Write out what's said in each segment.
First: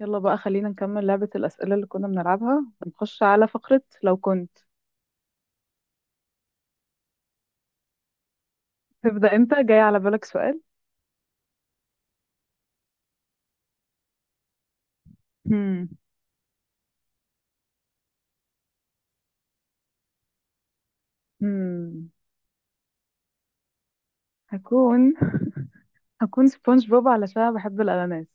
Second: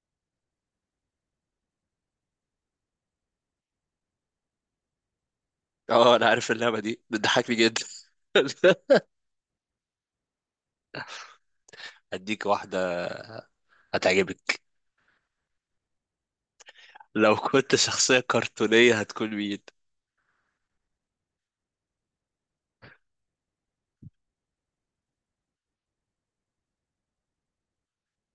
يلا بقى، خلينا نكمل لعبة الأسئلة اللي كنا بنلعبها. نخش على فقرة لو كنت. اه انا عارف اللعبه دي بتضحكني جدا. تبدأ أنت؟ جاي على بالك سؤال؟ هديك واحده هتعجبك. هم. لو كنت شخصيه كرتونيه هتكون مين؟ هم. هكون هكون سبونج بوب علشان بحب الأناناس.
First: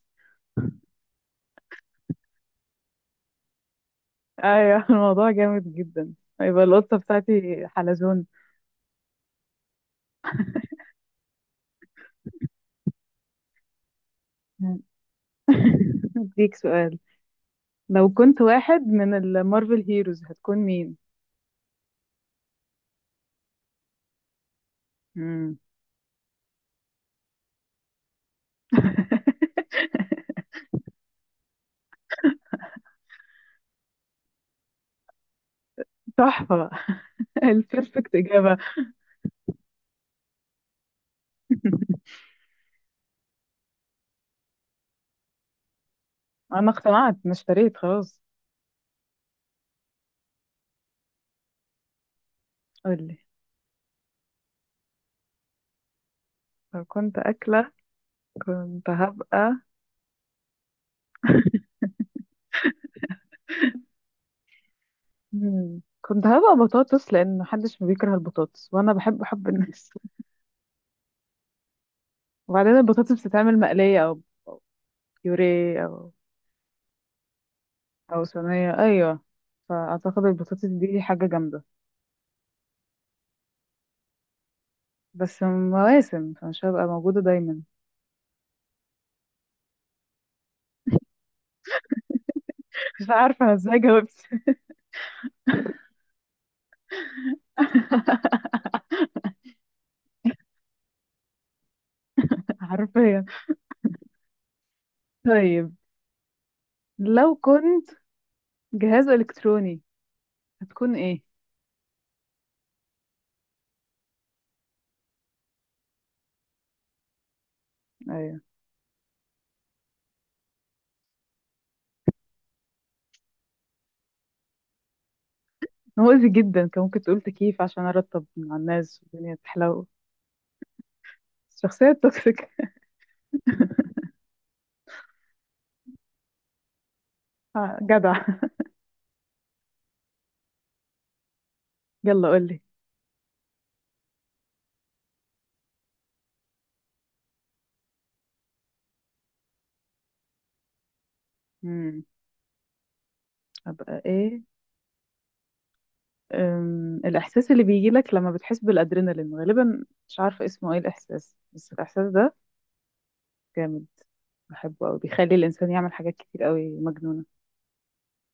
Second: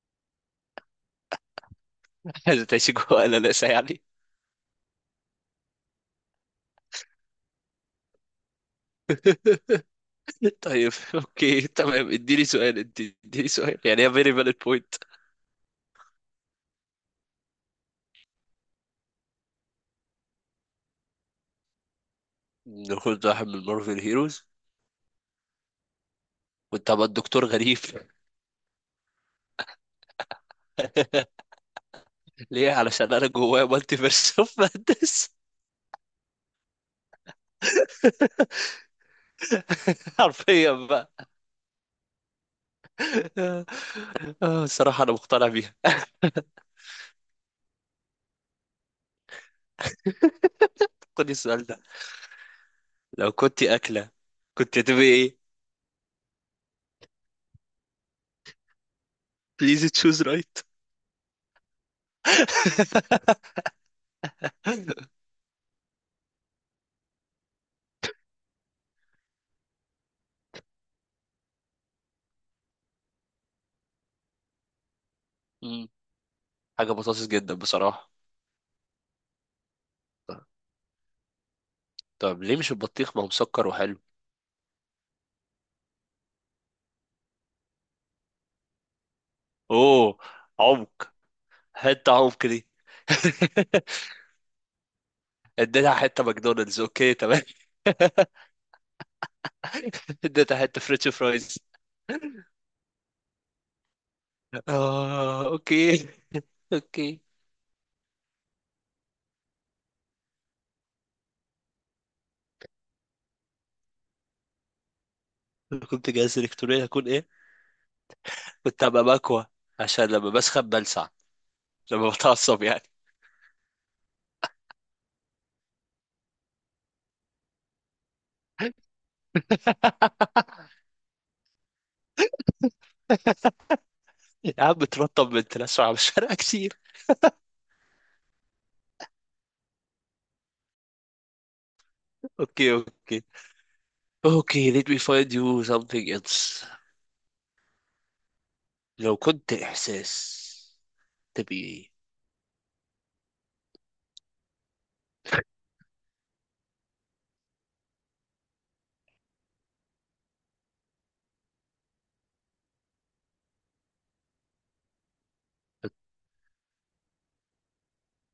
عايزة تعيشي جوه قلقاسه يعني. أيوة الموضوع جامد جدا. هيبقى القطة بتاعتي حلزون. طيب، اوكي تمام، اديني سؤال انت اديني سؤال يعني هي فيري فالid هم. بوينت. أديك سؤال. لو كنت واحد من المارفل هيروز هتكون مين؟ ناخد واحد من مارفل هيروز. هم. كنت هبقى الدكتور غريب. ليه؟ علشان انا جوايا مالتي فيرس اوف مادنس. تحفة. البيرفكت إجابة حرفيا بقى. آه، الصراحه انا مقتنع بيها. أنا اقتنعت، أنا اشتريت خلاص. خد السؤال ده. قولي. لو كنت اكله كنت هتبقي ايه؟ لو كنت أكلة كنت هبقى... بليز تشوز رايت. مم. كنت هبقى بطاطس، لان محدش بيكره البطاطس وانا بحب حب الناس وبعدين البطاطس بتتعمل مقليه او أو بيوريه مم. او حاجة بطاطس جدا بصراحة. او صينيه، ايوه. فاعتقد البطاطس دي حاجه جامده. طب ليه مش البطيخ؟ ما هو مسكر وحلو. بس مواسم، فمش هبقى موجوده دايما. اوه، عمق. حتة عمق دي. مش عارفه أنا ازاي جاوبت. اديتها حتة ماكدونالدز، اوكي تمام. اديتها حتة فريتش فرايز. حرفيا. اه طيب اوكي. اوكي. لو كنت جهاز الكتروني هتكون ايه؟ لو كنت جهاز الكتروني هكون ايه؟ ايوه. كنت هبقى مكوى. عشان لما بسخن بلسع. لما بتعصب يعني. مؤذي جدا، كان ممكن تقول تكييف عشان ارطب مع الناس والدنيا تحلو. الشخصيه التوكسيك. يا عم بترطب من تلسع على الشارع كتير. آه، جدع. يلا قولي. اوكي اوكي. اوكي let me find you something else. لو كنت احساس تبي ايه؟ امم ابقى ايه؟ الاحساس اللي بيجي لك لما بتحس بالادرينالين، غالبا مش عارفه اسمه ايه الاحساس، بس الاحساس ده جامد. بحبه قوي، بيخلي الانسان يعمل حاجات كتير قوي مجنونه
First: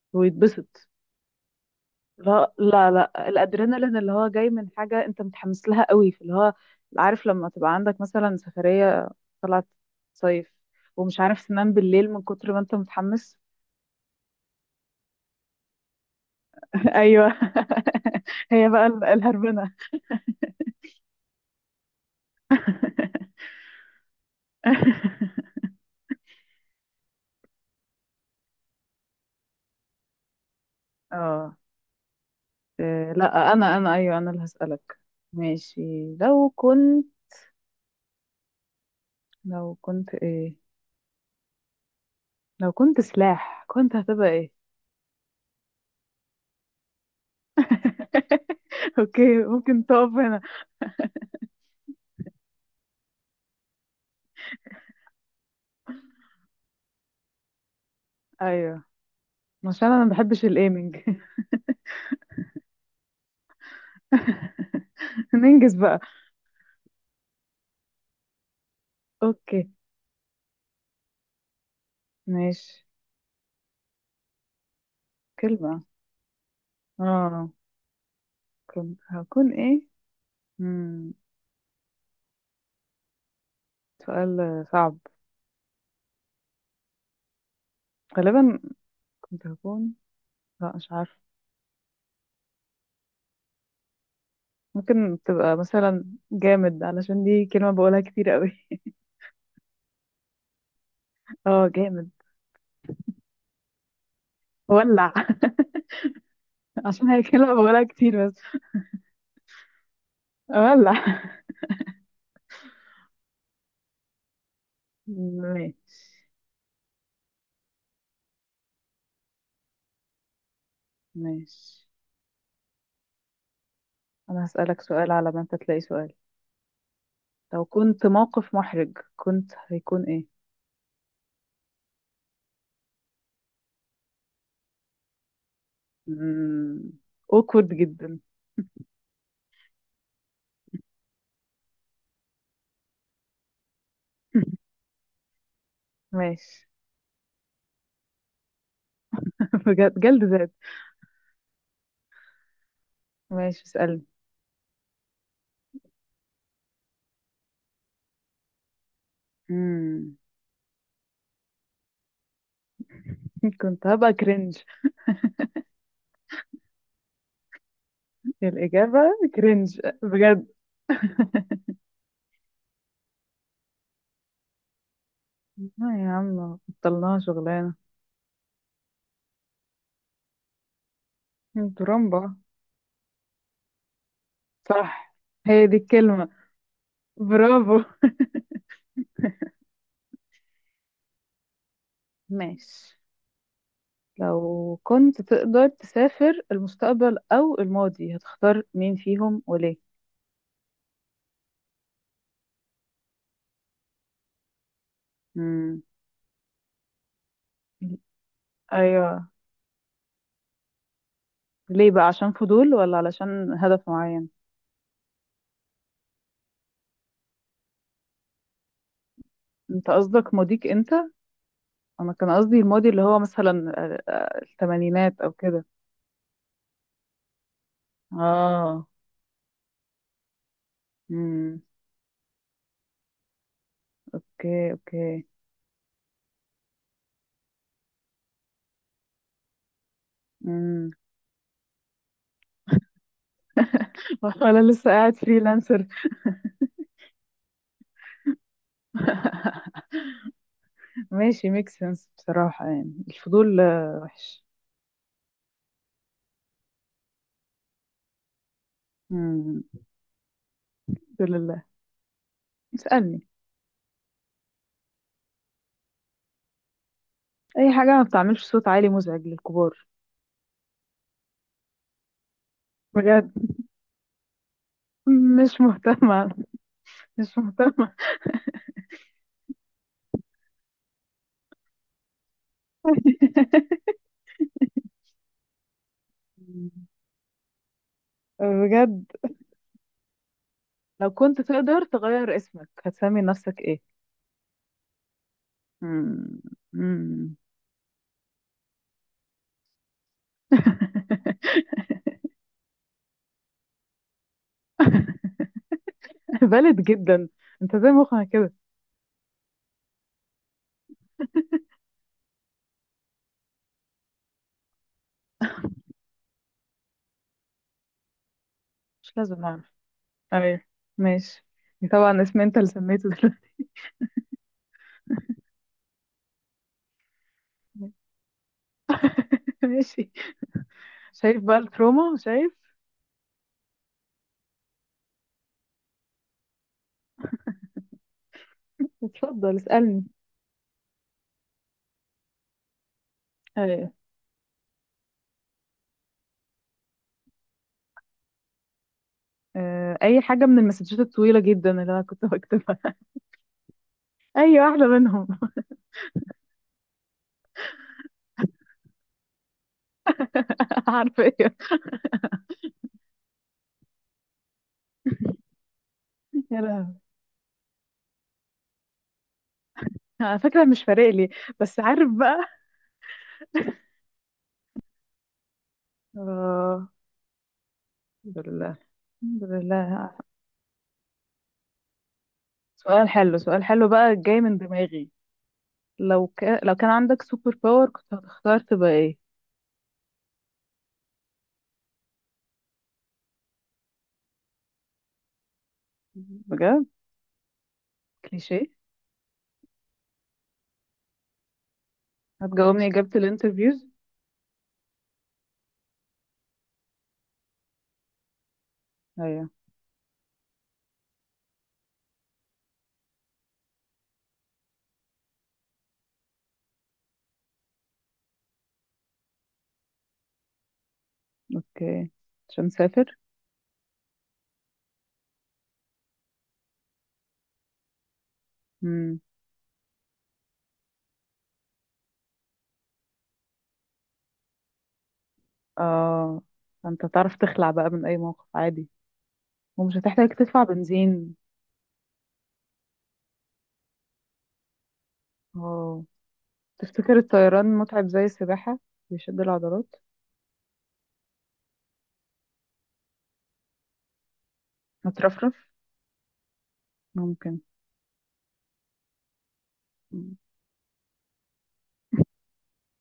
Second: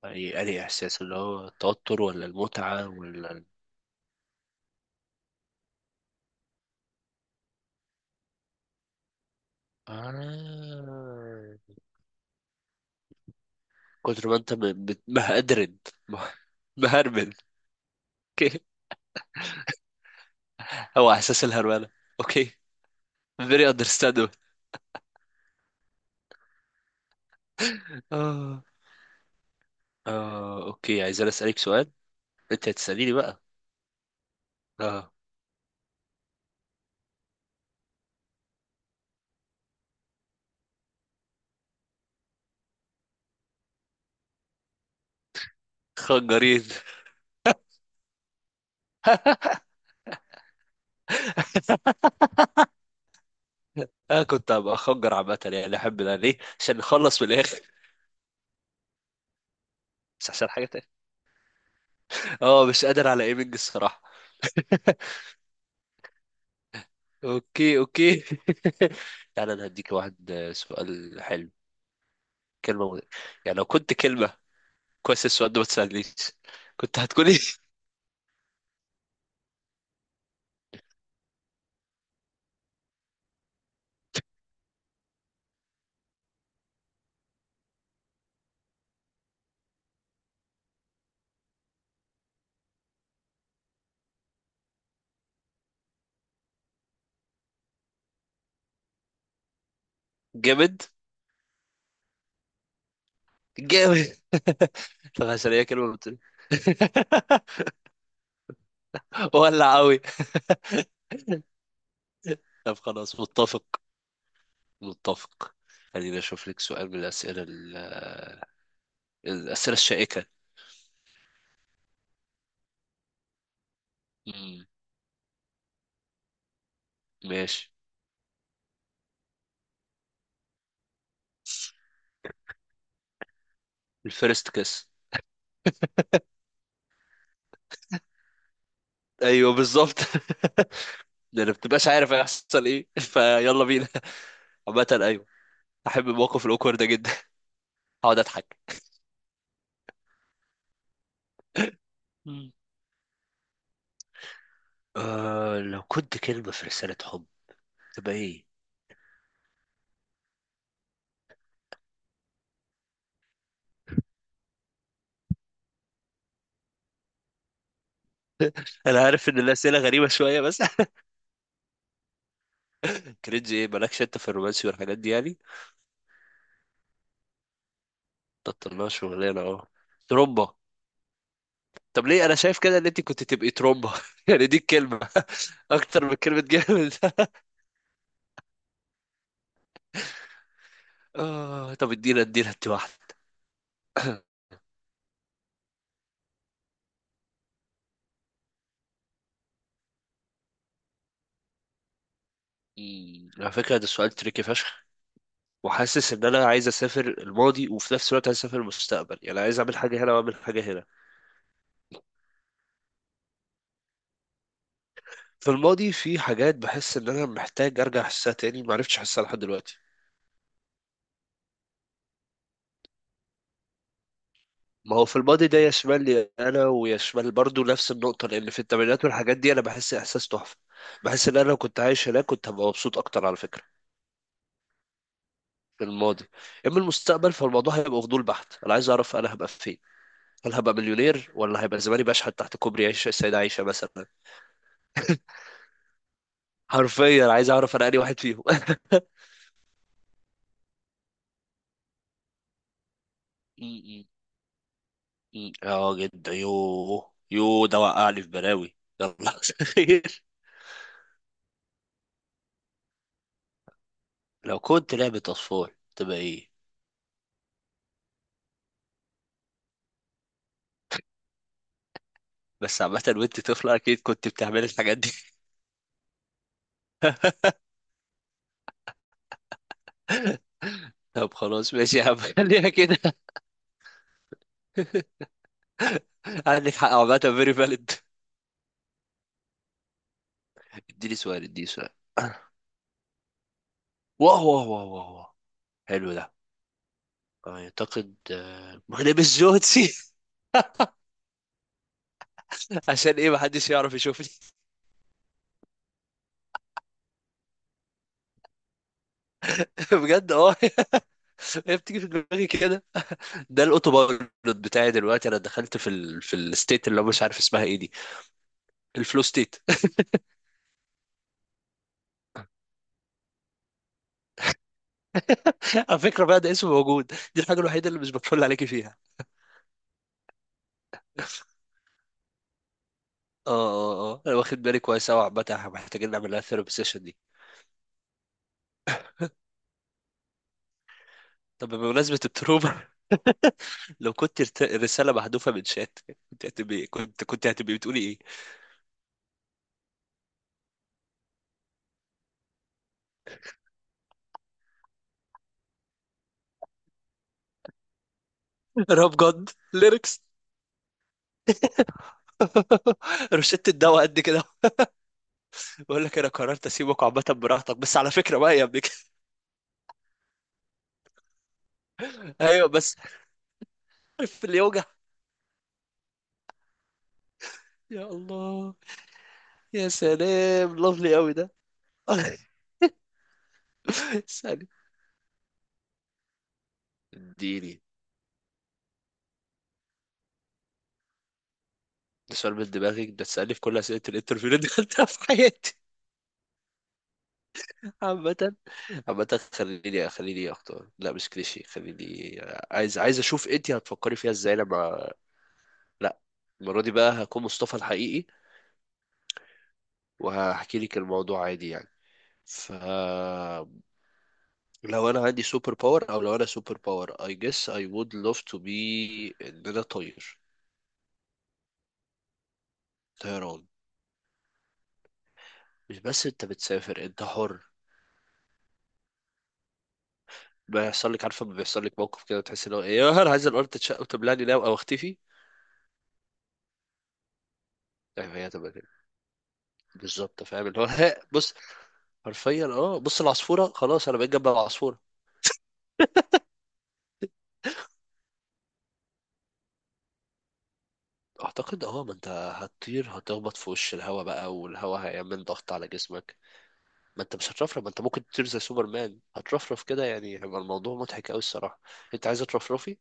يعني انهي ويتبسط. احساس؟ اللي هو التوتر، ولا لا المتعة، لا لا، ولا الادرينالين اللي هو جاي من حاجه انت متحمس لها قوي، في اللي هو عارف لما تبقى عندك مثلا سفريه، طلعت صيف، ومش عارف آه. تنام بالليل من كتر ما انت متحمس. كتر ما انت مهدرن. مه- ايوه. مهربن. اوكي. هي بقى الهربنه. هو احساس الهرمله. اوكي. very understandable. اه. اه اوكي، عايز انا اه. اسالك سؤال. انت هتساليني آه، بقى. لا انا ايوه، انا اللي هسألك. اه. ماشي. لو كنت... لو كنت ايه... لو كنت سلاح كنت هتبقى ايه؟ خنجرين. اوكي، ممكن تقف هنا. انا كنت هبقى خنجر عامه، يعني احب ده ليه؟ عشان نخلص من الاخر. ايوه. عشان انا ما بس بحبش احسن حاجه تاني. الايمنج. اه، مش قادر على ايمنج الصراحه. ننجز بقى. اوكي اوكي تعالى انا اوكي. هديك واحد، سؤال حلو. ماشي. كلمه مغ- يعني لو كنت كلمه، كويس السؤال ده ما كلمة. تسالنيش. كنت هتكون إيه؟ اه. كنت هكون ايه؟ مم. سؤال صعب. غالبا كنت هكون... لا مش عارفة. ممكن تبقى مثلا جامد، علشان دي كلمة بقولها كتير قوي جامد. اه، جامد. جامد. ولع طب عشان هي كلمه بتقول. عشان هي كلمة بقولها كتير بس. ولا قوي. ولع. طب خلاص، متفق. متفق. ماشي. خليني اشوف لك سؤال من الاسئله الشائكه. ماشي، أنا مم. هسألك سؤال على ما أنت تلاقي سؤال. لو ماشي. كنت موقف محرج كنت هيكون إيه؟ الفيرست كيس. مم. awkward جدا. ايوه بالظبط. لان ما بتبقاش عارف هيحصل ايه. فيلا بينا. عامة، ايوه. احب الموقف ماشي. الاوكورد ده جدا. اقعد اضحك. بجد جلد ذات. مم. ماشي، اسألني. أه، لو كنت كلمة في رسالة حب، تبقى ايه؟ مم. كنت هبقى كرنج الإجابة. انا عارف ان الاسئلة كرنج غريبة شوية بجد. بس. كرينج ايه؟ مالكش انت في الرومانسي والحاجات دي يعني. لا يا عم، بطلناها شغلانة. بطلناها شغلانة اه. ترومبا. طب ترمبة. ليه انا شايف كده ان انت كنت تبقي ترومبا؟ يعني دي الكلمة. صح. هي دي اكتر من الكلمة. كلمة جامد. برافو. آه، طب ادينا ادينا انت واحدة. ماشي. لو كنت تقدر تسافر المستقبل أو الماضي هتختار مين فيهم وليه؟ على فكرة ده سؤال تريكي فشخ. مم. وحاسس ان انا عايز اسافر الماضي، وفي نفس الوقت عايز اسافر المستقبل، أيوة. يعني عايز اعمل حاجه هنا واعمل حاجه هنا. ليه بقى، عشان فضول ولا علشان هدف معين؟ في الماضي في حاجات بحس ان انا محتاج ارجع احسها تاني، ما عرفتش احسها لحد دلوقتي. انت قصدك ماضيك انت؟ انا كان قصدي الماضي اللي هو مثلا ما هو في الثمانينات او الماضي ده كده. يشمل لي انا ويشمل برضو نفس النقطه، لان في اه. الثمانينات والحاجات دي انا بحس احساس تحفه. بحس ان انا لو امم. كنت عايش هناك كنت هبقى مبسوط اكتر على فكره. اوكي اوكي. في الماضي. اما المستقبل، فالموضوع هيبقى فضول بحت، انا عايز اعرف انا هبقى فين. هل هبقى امم. مليونير، ولا هيبقى زماني بشحت تحت كوبري عيش السيدة عايشة مثلا. ولا لسه قاعد فريلانسر. حرفيا عايز اعرف انا انهي واحد فيهم. ماشي، ميك سنس بصراحة. يعني الفضول وحش. مم. اه جدا. يوه يوه، ده وقعني في بلاوي. يلا. امم. خير. الحمد لله. اسألني. لو كنت لعبة أطفال تبقى إيه؟ اي حاجه ما بتعملش صوت عالي مزعج للكبار. بس عامة بجد. وأنت طفلة أكيد كنت بتعمل الحاجات دي. مش مهتمه، مش مهتمه. طب خلاص ماشي يا عم. خليها كده. عندك حق، عامة فيري فاليد. بجد. لو اديني كنت سؤال اديني تقدر سؤال. تغير اسمك هتسمي نفسك ايه؟ واه واه واه واه واه. حلو ده. مم. مم. اعتقد، مغرب الجوتسي. عشان ايه؟ محدش يعرف يشوفني. بلد جدا. انت زي مخها كده. بجد اه. هي بتيجي في دماغي كده. ده الاوتو بايلوت بتاعي دلوقتي. انا دخلت في الستيت اللي هو مش عارف اسمها ايه دي. مش الفلو لازم ستيت. اعرف. ايوه. ماشي. طبعا اسم انت اللي سميته دلوقتي. على فكره بقى ده اسم موجود. دي الحاجه الوحيده اللي مش بتفل عليكي فيها. ماشي. شايف بقى التروما، شايف. اه اه اه، انا واخد بالي كويس قوي. عامه احنا محتاجين نعمل لها ثيرابي سيشن دي. اتفضل اسألني. طب بمناسبه التروما، ايوه. لو كنت رساله محذوفه من شات، كنت هتبقي بتقولي ايه؟ اي حاجه من المسجات الطويله جدا اللي انا كنت بكتبها. اي واحده منهم. راب جد ليركس. عارفه ايه. روشته الدواء قد كده. بقول لك انا يا قررت لهوي. اسيبك عامه براحتك، بس على فكره بقى يا ابني. أنا فاكره، مش فارق لي. بس عارف بقى. ايوه بس. عارف اللي يوجع. اه. يا الحمد الله. لله. الحمد يا لله. سلام، لافلي قوي ده. سؤال حلو، سؤال حلو بقى جاي من اسألني. دماغي. لو كان عندك سوبر اديني. باور كنت هتختار تبقى ايه؟ ده سؤال من دماغك ده؟ تسألني في كل أسئلة الانترفيو اللي دخلتها في حياتي. بجد. عامة. كليشيه. عامة، خليني أختار. لا مش كليشيه، خليني. هتجاوبني عايز إجابة عايز أشوف أنت الانترفيوز. هتفكري فيها إزاي لما. لا. المرة دي بقى هكون مصطفى الحقيقي. ايوه. وهحكي لك الموضوع عادي يعني. ف لو أنا عندي سوبر باور أو لو أنا سوبر باور، I guess I would love to be إن أنا طاير. اوكي. عشان مسافر. طيران. مش بس أنت بتسافر، أنت حر. امم. بيحصل لك، عارفه، لما بيحصل لك موقف كده تحس اللي هو ايه، يا نهار عايز الارض تتشق وتبلعني ناو او اختفي. اه. فانت تعرف تخلع بقى من اي فاهم، موقف هي تبقى عادي. كده. ومش هتحتاج بالظبط تدفع فاهم اللي هو. ها، بنزين. بص. حرفيا اه، بص العصفوره خلاص انا بقيت جنب العصفوره. اه. تفتكر الطيران متعب زي السباحة؟ بيشد العضلات. اعتقد اه، ما انت هتطير هتخبط في وش الهواء بقى، والهواء هيعمل هترفرف. ضغط على جسمك. ما انت مش ممكن. هترفرف، ما انت ممكن تطير زي سوبرمان هترفرف كده يعني، مم. هيبقى الموضوع مضحك قوي الصراحه. انت عايزه ترفرفي؟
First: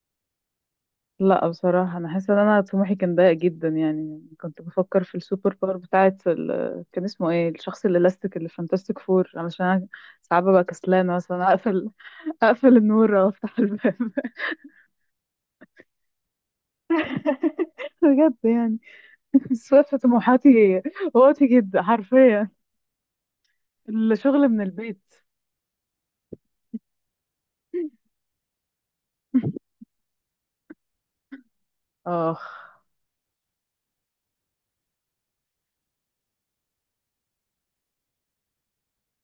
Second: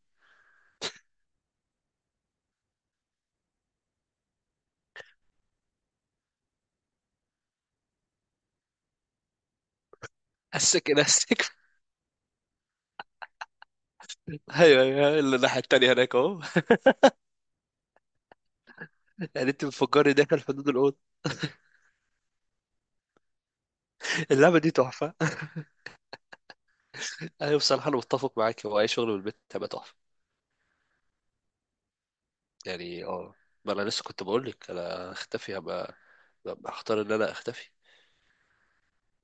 لا بصراحة أنا حاسة إن أنا طموحي كان ضيق جدا. يعني كنت بفكر في السوبر باور بتاعة ال... كان اسمه إيه الشخص الإلاستيك اللي في فانتاستيك فور، علشان أنا ساعات ببقى اسك كسلانة مثلا نفسك. أقفل أقفل النور أو أفتح الباب ايوه ايوه، اللي الناحيه التانيه هناك اهو. بجد يعني. يعني انت بس واقفة بتفكرني داخل حدود طموحاتي الاوضه. واطي جدا حرفيا. الشغل اللعبه من دي تحفه. البيت. ايوه بصراحه انا متفق معاك، هو اي شغل من البيت هيبقى تحفه. آخ. يعني اه. ما انا لسه كنت بقول لك انا اختفي. هبقى هختار ان انا اختفي.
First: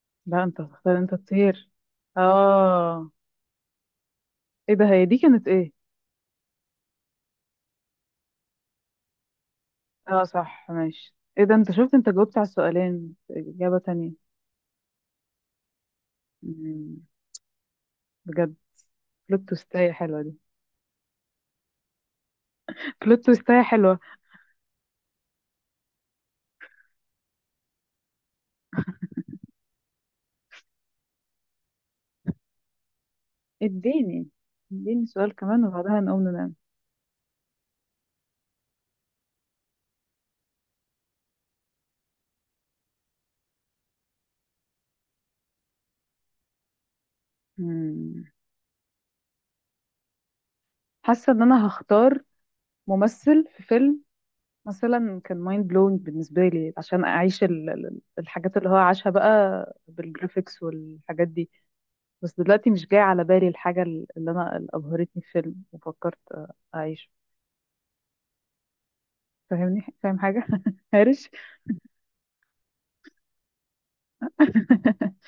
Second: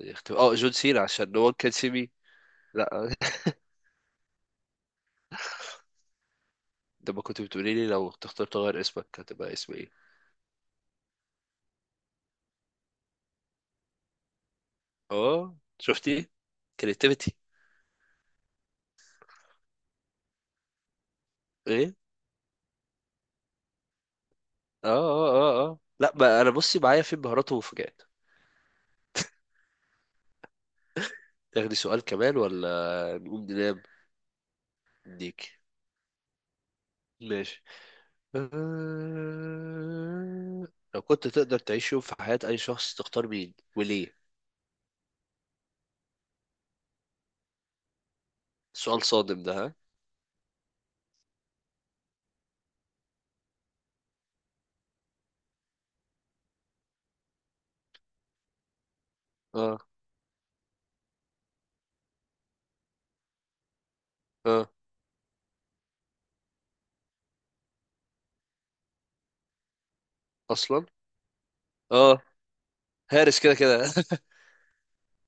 اختفي، لا، اه أنت جون هتختار سينا أنت عشان نو ون تطير. كان سي مي. لا. آه. ايه ده، هي دي كانت ايه؟ لما كنت بتقولي لي لو تختار تغير اسمك هتبقى اسم ايه. اه صح ماشي. ايه ده، انت شفت انت جاوبت على السؤالين اجابة تانية. اه شفتي؟ مم، كريتيفيتي. بجد. بلوت تويستاية حلوة دي. ايه. بلوت تويستاية حلوة. اه اه اه اه، لا ما انا بصي معايا في مهارات ومفاجآت. تاخدي سؤال كمان ولا نقوم ننام؟ اديني. اديني سؤال ديك. كمان وبعدها نقوم ننام. ماشي. أه... لو كنت تقدر تعيش يوم في حياة أي شخص، تختار مين وليه؟ مم. سؤال صادم ده، ها؟ حاسة ان انا هختار ممثل في فيلم مثلا، كان مايند بلوينج بالنسبة لي عشان اعيش الحاجات اللي هو عاشها بقى اه بالجرافيكس والحاجات دي. بس دلوقتي مش جاي على بالي الحاجة اللي انا اه. اللي ابهرتني في فيلم وفكرت اعيشه. فاهمني؟ فاهم حاجة أصلا؟ هارش. اه. هارس كده كده.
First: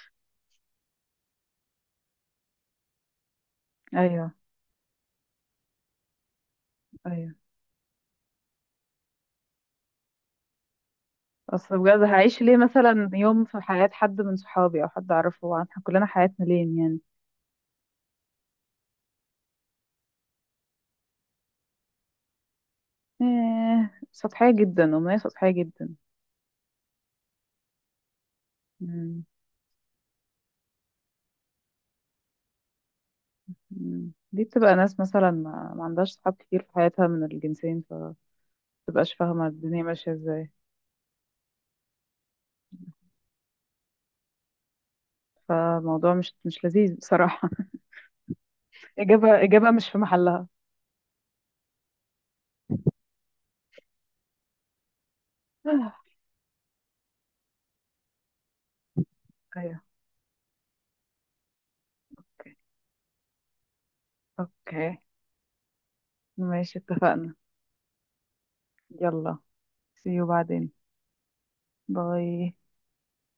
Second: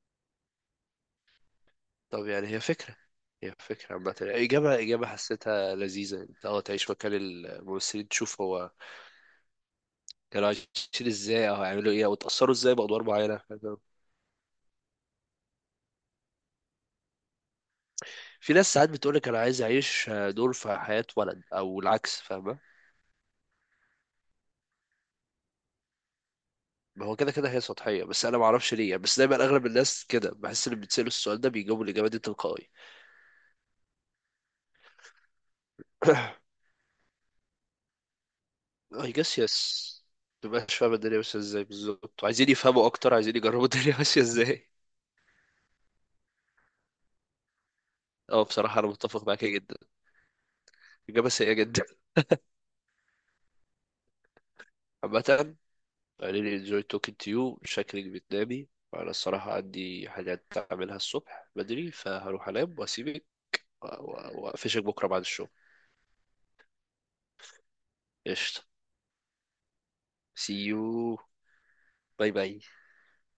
طب يعني هي فكرة. هي فكرة عامة ايوه يعني، إجابة حسيتها لذيذة، أنت تعيش مكان ايوه. الممثلين تشوف هو كانوا عايشين إزاي، أو اصل هيعملوا بجد، إيه، أو هعيش اتأثروا ليه إزاي بأدوار مثلا معينة. يوم في حياة حد من صحابي او حد اعرفه؟ هو احنا كلنا حياتنا لين يعني. في ناس ساعات بتقولك أنا عايز أعيش دور في حياة ولد، أو العكس فاهمة؟ إيه، سطحية جدا، أمنية سطحية جدا. ما هو كده كده هي سطحية، بس أنا معرفش ليه يعني، بس مم. دايما أغلب الناس كده. بحس اللي بيتسألوا السؤال ده بيجاوبوا الإجابة دي تلقائي. مم. دي بتبقى ناس مثلا ما عندهاش صحاب كتير في حياتها من الجنسين، I فمتبقاش guess فاهمة yes. الدنيا ماشية ازاي. مبقاش فاهم الدنيا ماشية ازاي بالظبط، عايزين يفهموا أكتر، عايزين يجربوا الدنيا. ماشية ازاي. فالموضوع مش لذيذ بصراحة. اه بصراحة أنا متفق إجابة معاك إجابة جدا. مش في محلها. إجابة سيئة جدا. عامة. I really enjoy talking to you. شكلك بتنامي. أنا الصراحة ايوه. عندي حاجات أعملها الصبح بدري، فهروح اوكي أنام وأسيبك. وأقفشك اوكي. بكرة بعد الشغل. ماشي، اتفقنا. قشطة. يلا. see you see بعدين. you. باي باي. باي.